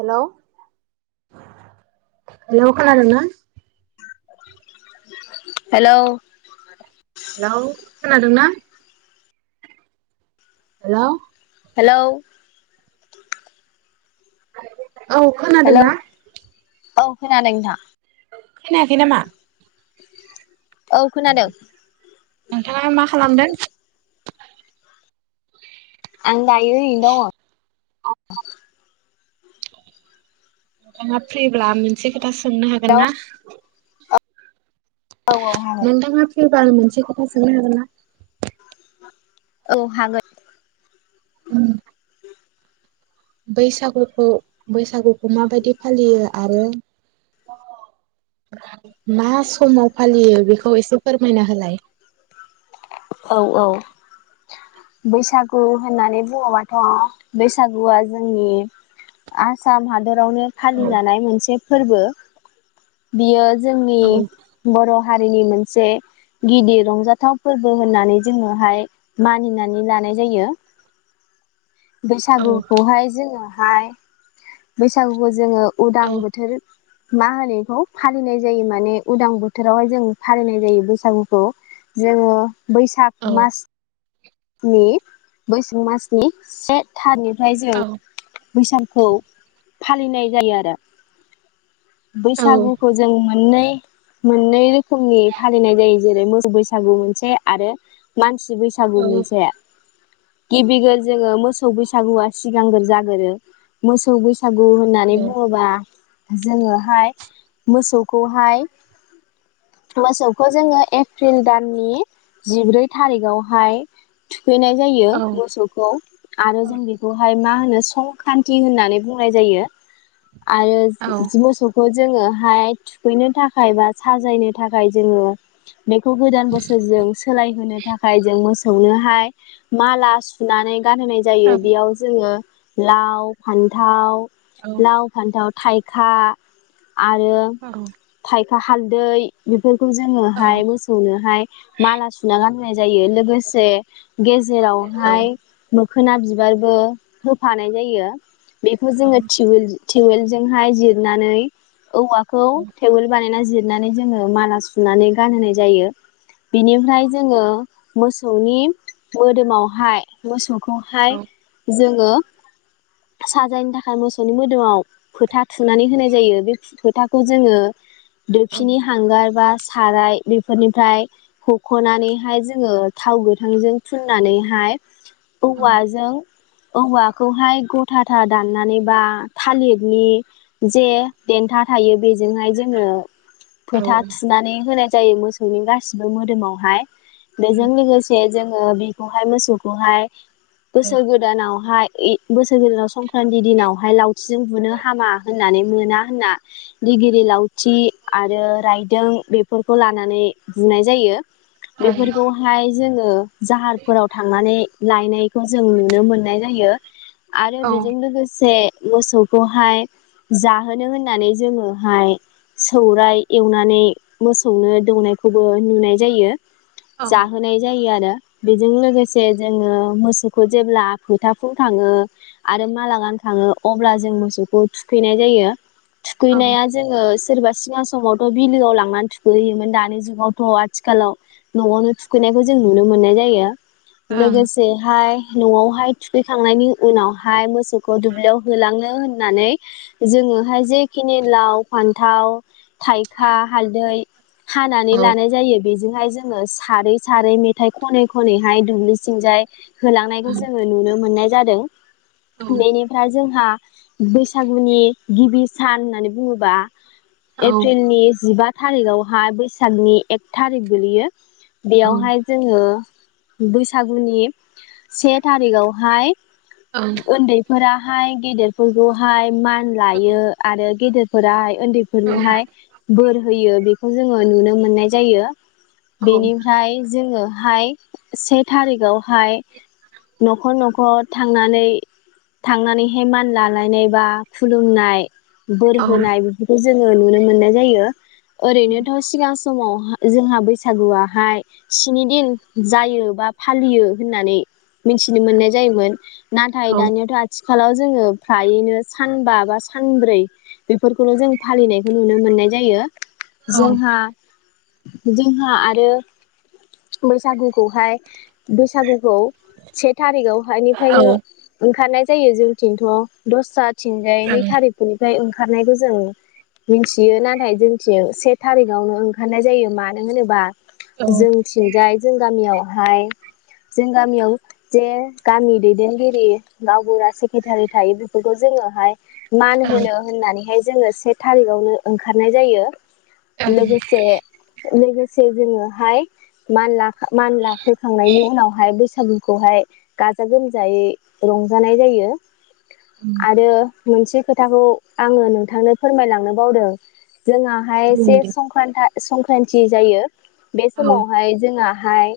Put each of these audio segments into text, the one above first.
हेल' हेल खोनादोंना हेल' हेलौ खोनादोंना हेल' हेलौ औ हेलौ खोनादोंना औ खोनादों नोंथां खोनायाखै नामा [unintelligible] खोनादों नोंथाङा मा खालामदों आं दायो ओरैनो दङ नोंथाङा फ्रिब्ला मोनसे सोंनो हागोन दङ ना औ औ हागोन नोंथाङा फ्रिब्ला आं मोनसे खोथा सोंनो हागोनना औ हागोन [unintelligible] बैसागुखौ बैसागुखौ माबायदि फालियो आरो मा समाव फालियो बेखौ एसे फोरमायना होलाय औ औ बैसागु होननानै बुङोबाथ' बैसागुआ जोंनि आसाम हादरावनो फालिजानाय मोनसे फोरबो बियो जोंनि औ बर' हारिनि मोनसे गिदिर रंजाथाव फोर होननानै जोङोहाय मानिनानै लानाय जायो औ बैसागुखौहाय जोङो गाहाय बैसागुखौ जोङो उदां औ बोथोर मा होनो बेखौ फालिनाय जायो माने उदां बोथोरावहाय जों फालिनाय जायो बैसागुखौ जोङो औ बैसाग मास नि बैस मासनि से थारिख रायजो औ बैसागुखौ फालिनाय जायो आरो औ बैसागुखौ जों मोननै मोननै रोखोमनि फालिनाय जायो जेरै मोसौ बैसागु मोनसे आरो मानसि बैसागु मोनसे गिबिगोज जोङो मोसौ बैसागुआ सिगांग्रो जागोरो मोसौ बैसो बैसागु होननानै औ बुङोबा जोङोहाय मोसौखौहाय मोसौखौ जोङो एप्रिल दाननि जिब्रै थारिखआवहाय सुफैनाय जायो औ मोसौखौ आरो जों बेखौहाय मा होन संख्रान्त होननानै बुंनाय जायो आरो औ जि म सखौ जोङोहाय थुखैनो थाखाय बा साजायनो थाखाय जोङो बेखौ गोदान बोसोर जों सोलायहोनो थाखाय जों मोसौ सौनो माला सुनानै गानहोनाय जायो औ बेयाव जोङो लाव फान्थाव लााव फान्थाव थाइखा आरो फाइभ हा हालदै। बेफोरखौ जोङोहाय मोसौनोहाय माला सुना गान। होननाय जायो लोगोसे। गेजेरावहाय मोखोना बिबारबो। होफानाय जायो। बेखौ जोङो थटिउल। टिउवेल जजोंहाय जिरनानै। औवाखौ टेवोल बानायना जि। नानै जोङो माला सुनानै गानहोनाय जायो बिनिफ्राय जोङो मोसौनि। मोदोमावहाय मोसौ। खौहाय जों ङो साजायनो थाखाय मोसौनि मोदोमाव फोथा थुनानै होनाय जायो बे फोथाखौ जोङो औ दोफिनि हांगार बा साराय बेफोरनिफ्राय हख'नानैहाय जोङो थाव गो थांजों फुननानैहाय औ औवाजों औवाखौहाय गथाथा दाननानै बा थालिरनि जे देन्था थायो बे जोंहाय जोङो औ फोथा थुनानै होनाय जायो मोसौनि गासिबो मोदोमावहाय बेजों लोगोसे जोङो बेखौहाय मोसौखौहाय बुंदो बोसोर गोदानावहाय इ बोसोर गोदानाव संक्रान्ति दिनावहाय लावथिजों बुनो हामा होननानै मोना होनना दिगिलि लावथि आरो रायदों बेफोरखौ लानानै बुनाय जायो औ बेफोरखौहाय ओ जाहारफोराव थांनानै लायनायखौ जों नुनो मोननाय जायो आरो औ बेजों लोगोसे मोसौखौहाय जाहोनो होननानै जोङोहाय सौराय एवनानै मोसौनो दौनायखौबो नुनाय जायो औ यो आरो बेजों लोगोसे जोङो मोसौखौ जेब्ला फोथाफुनखाङो आरो मालागानखाङो अब्ला जों मोसौखौ थुखैनाय जायो थुखैनाया जोङो सोरबा सिगां समावथ' बिलोआव लांनानै थुखैयोमोन दानि जुगावथ' आथिखालाव न'आवनो थु थुखैनायखौ जों नुनो मोननाय जायो लोगोसे हाय न'आवहाय थुखैखांनायनि उनावहाय मोसौखौ दुब्लियाव होलाङो होननानै जोङोहाय जेखिनि लाव फान्थाव थाइखा हालदै हानानै औ लानाय जायो बे बेखौहाय जोङो सारै सारै मेथाइ खनै खनैहाय दुब्लि सिंजाय होलांनायखौ जोङो नुनो मोननाय जादों बेनिफ्राय जोंहा बैसागुनि गिबि सान होननानै बुङोबा औ एप्रिलनि जिबा थारिगावहा बैसागनि एक थारिक गोगलैयो। बेयावहाय जोङो बैसागुनि से थारिखआवहाय ओन्दैफोरा हाय गेदेरफोरखौहाय मान लायो आरो गेदेर फोरा ओन्दैफोरनोहाय बोर होयो बे खौ जोङो नुनो मोननाय जायो। औ बेनिफ्राय जोङोहाय से थारिखावहाय न'खर न'खर थांनानै थांनानैहाय मान लालायनाय बा खुलुमनाय बोर होनाय बेफोरखौ जोङो नुनो मोननाय जायो। ओैरैनोथ' सिगां समाव जोंहा बैसागुआहाय स्नि दिन जायो बा फालियो होननानै मिथिनो मोननाय जायोमोन। नाथाइ दानियाथ' आथि थिखालाव जोङो फ्रायैनो सानबा बा सानब्रै बेफोरखौनो जों फालिनायखौ नुनो मोननाय जायो। जोंहा जोंहा आरो बैसागुखौहाय बैसागुखौ से थारिखाव हानिफ्रायनो ओंखारनाय जायो जोंथिंथ' दस्रा थिंजाय नै थारिखफोरनिफ्राय ओंखा ओंखारनायखौ जों मिथियो नाथाय जोंथिं से थारिखआवनो ओंखारनाय जायो मानो होनोबा जों थिंजाय जों गामियाव हाय जों गामियाव जे गामि दैदेनगिरि गावबुरा सेकेटारि थायो बेफोरखौ जोङोहाय मान होनो औ होननानैहाय जोङो से थारिखावनो ओंखारनाय जायो। लोगोसे लोगोसे से जोङो हाय मान ला मानला होखांनायनि उनावहाय बैस बैसागुखौहाय गाजा गोमजायै रंजानाय जायो। आरो मोनसे खोथाखौ आङो नोंथांनो फोरमायलांनो बावदों। जोंहाहाय से संख्रान्ता संक्रान्ति जायो। बे समावहाय जोंहा हाय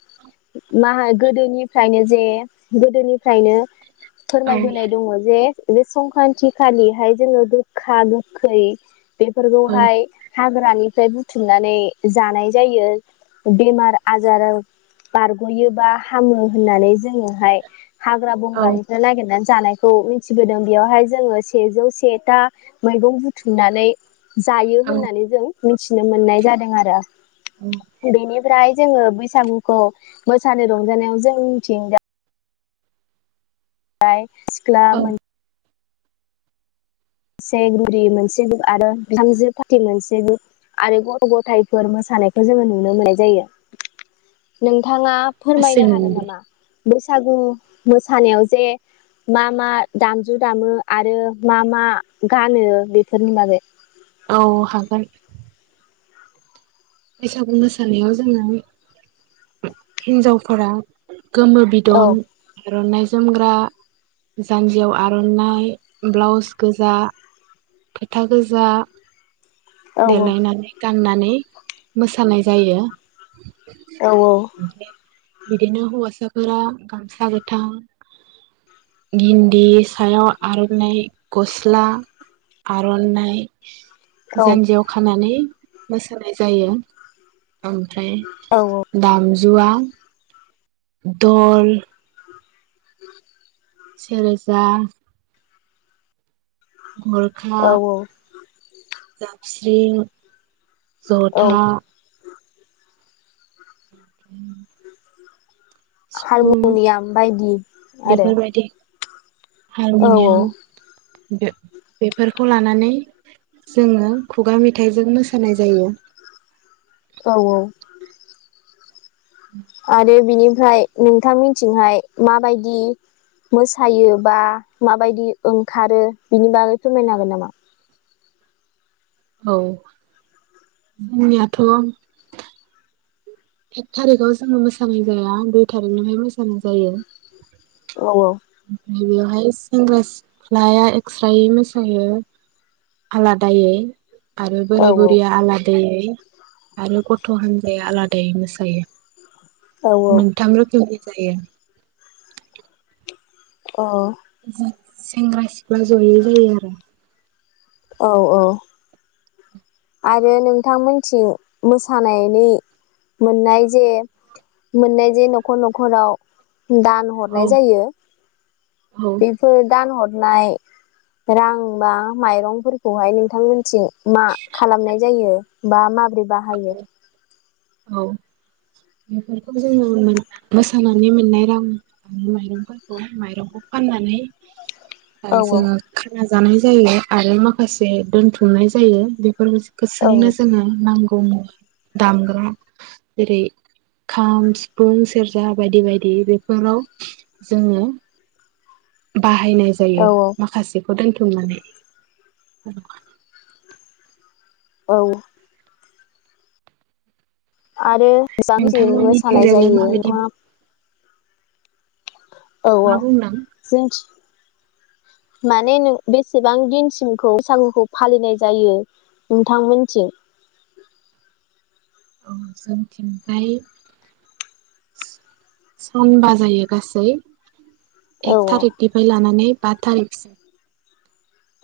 मा गोदोनिफ्रायनो जे गोदोनिफ्रायनो फोरमायबोनाय दङ जे बे संक्रान्ति खालिहाय जोङो गोखा गोखै बेफोरखौहाय हाग्रा ग्रानिफ्राय बुथुमनानै जानाय जायो। बेमार आजार बारग'यो बा हामो होननानै। जोङोहाय हाग्रा बंग्रानिफ्राय नागिरना जानायखौ मिथिबोदों बेयावहाय जोङो सेजौ सेथा मैगं बुथुमनानै जायो होननानै जों मिथिनो मोननाय जादों आरो। औ बेनिफ्राय जोङो बैसागुखौ मोसानो रंजानायाव जों मिथिंगा [unintelligible] सिख्ला मोन सेगुरि मोनसे ग्रुब आरो बिहामजो पारटि मोनसे ग्रुब आरो गथ' गथायफोर मोसानायखौ जोङो नुनो मोननाय जायो। नों थाङा फोरमायनो हागोन गासैमोनबो नामा? बैसागु मोसानायाव जे मा मा दामजु दामो आरो मा मा गानो बेफोरनि बागै? औ हागोन। बैसागु मोसानायाव जोङो हिन्जावफोरा गोमो औ बिदन आर'नाइ जोमग्रा जान्जियाव आर'नाइ ब्लाउस गोजा फोथा गोजा औ देलायनानै गाननानै नै मोसानाय जायो। औ बिदिनो हौवासा फोर गामसा गोथां गिन्दि सायाव आर'नाइ गस्ला आर'नाइ औ जान्जियाव खानानै मोसानाय जायो। ओमफ्राय औ दाम जुवा दल सेेरजा। गरखा औ जाबस्रिं औ जथा। उम। उम हारमुनियाम बायदि आरो। बेफोरबायदि औ हारमुनियाम बे बेफोरखौ लानानै जोङो खुगा मेथाइजों मोसानाय जायो। औ औ। आरो बिनिफ्राय नोंथां मोनथिंहाय माबायदि मोसायो बा माबायदि ओंखारो बिनि बागै फोरमायनो हागोन नामा? औ जोंनियाथ' एक थारिकाव जोंङो मोसानाय जाया दुइ थारिखनिफ्राय मोसानाय जायो। औ औ। ओमफ्राय बेवहाय सेंग्रा सिख्लाया एक्स्रायै मोसायो आलादायै। आरो औ बोराय बुरिया आलादै आरो गथ गथ' हानजाया आलाद मोसायो। औ मोनथाम रोखोमनि जायो। अ। सें सेंग्रा सिख्ला जयै जायो आरो। औ औ। आरो नोंथांमोनथिं मोसानायनि मोननाय जे मोननाय जे न'खर न'खराव दान हरनाय औ जायो औ बेफोर दान हर नाय रां बा माइरंफोरखौहाय नोंथांमोननिथिं खालामनाय जायो। बा [unintelligible] बोरै बाहायो। औ बेफोरखौ जोङो मोसानानै मोननाय रां आरो माइरंफोरखौ माइरंखौ फाननानै ओ औ जोङो खाना जानाय जायो आरो माखासे दथुमनाय जायो बे औ [unintelligible] जोङो नांगौ ओम दामग्रा जेरै खाम सिफुं सेरजा बायदि बायदि बेफोराव जोङो बाहायनाय जायो औ माखासेखौ दोनथुमनानै [inaudible] औ। आरो [inaudible] मोसानाय नोंथांमोननिथिंजायलाय जायो माबायदि नोंथाङा औ औ मा बुंदों जों माने नों बेसेबां दिनसिमखौ बैसागुखौ फालिनाय जायो नोंथांमोननिथिं औ जोंथिंजाय सानबा जायो गासै। औ एक थारिकनिफ्राय लानानै बा थारिखसिम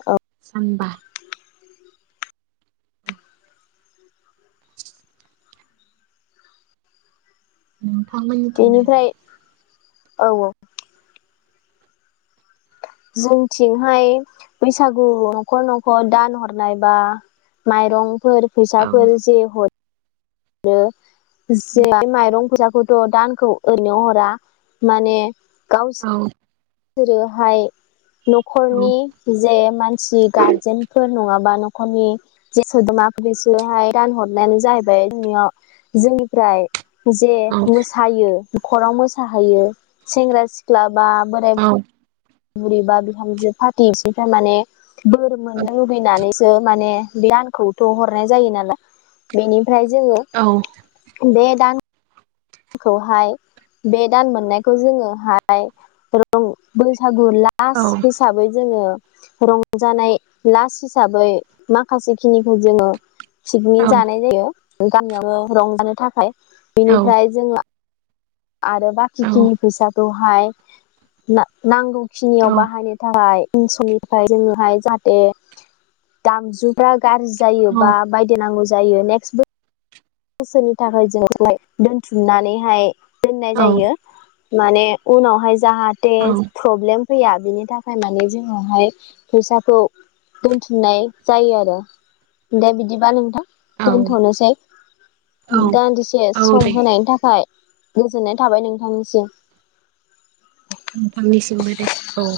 औ सानबा [inaudible] नोथांमोननिथिंलाय बेनिफ्राय औ औ। जोंथिंहाय बैसागु न'खर न'खर दान हरनाय बा माइरं फोर औ फैसाफोर जेरै हर ओ [inaudible] गोदो दानखौ ओरैनो हरा माने औ। सोरोहाय औ न'खरनि जे मानसि गारजेनफोर नङाबा [inaudible] रां हरनायानो जाहैबाय [unintelligible] जोंनिफ्राय जे औ मोसायो न'खराव मोसाहैयो सेंग्रा सिख्ला बा बोरे औ बुरिबा बिहामजो फार्टि बिसिफ्रा माने बोर औ मोननो लुबैनानै सो माने बे दानखौथ' हरनाय जायो नालाय बेनि फ्राय जोङो औ बे दान खौहाय बे दान मोननायखौ जोङोहाय [unintelligible] बैसागु औ लास्ट हिसाबै जोङो रंजानाय लास हिसाबै माखासे खिनिखौ जोङो औ पिकनिक जानाय जायो। गामियावाबनो रंजानो थाखाय। औ बिनिफ्राय जों आ आरो औ बाखिखिनि फैसाखौ ओमफाय ना-नांगौ औ खिनियाव बाहायनो थाखाय उन समनिफ्राय जोंनोहाय जाहाथे गामजुफ्रा गाज्रि जायोबा बायदे नांगौ जायो नेक्स्ट बो बोसोरनि थाखाय जों फैसाखौहाय दोनथुमनानैहाय दोननाय औ जायो माने उनावहाय जाहाथे औ प्रब्लेम जा फैया बिनि थाखाय माने जोंनावहाय फैसाखौ दोनथुमनाय जायो आरो दा बिदिबा नोंथां औ दोनथ'नोसै दान्दिसे औ सम दे होनायनि थाखाय गोजोननाय थाबाय नोंथांनिसिम नोंथांनिसिमबो दे औ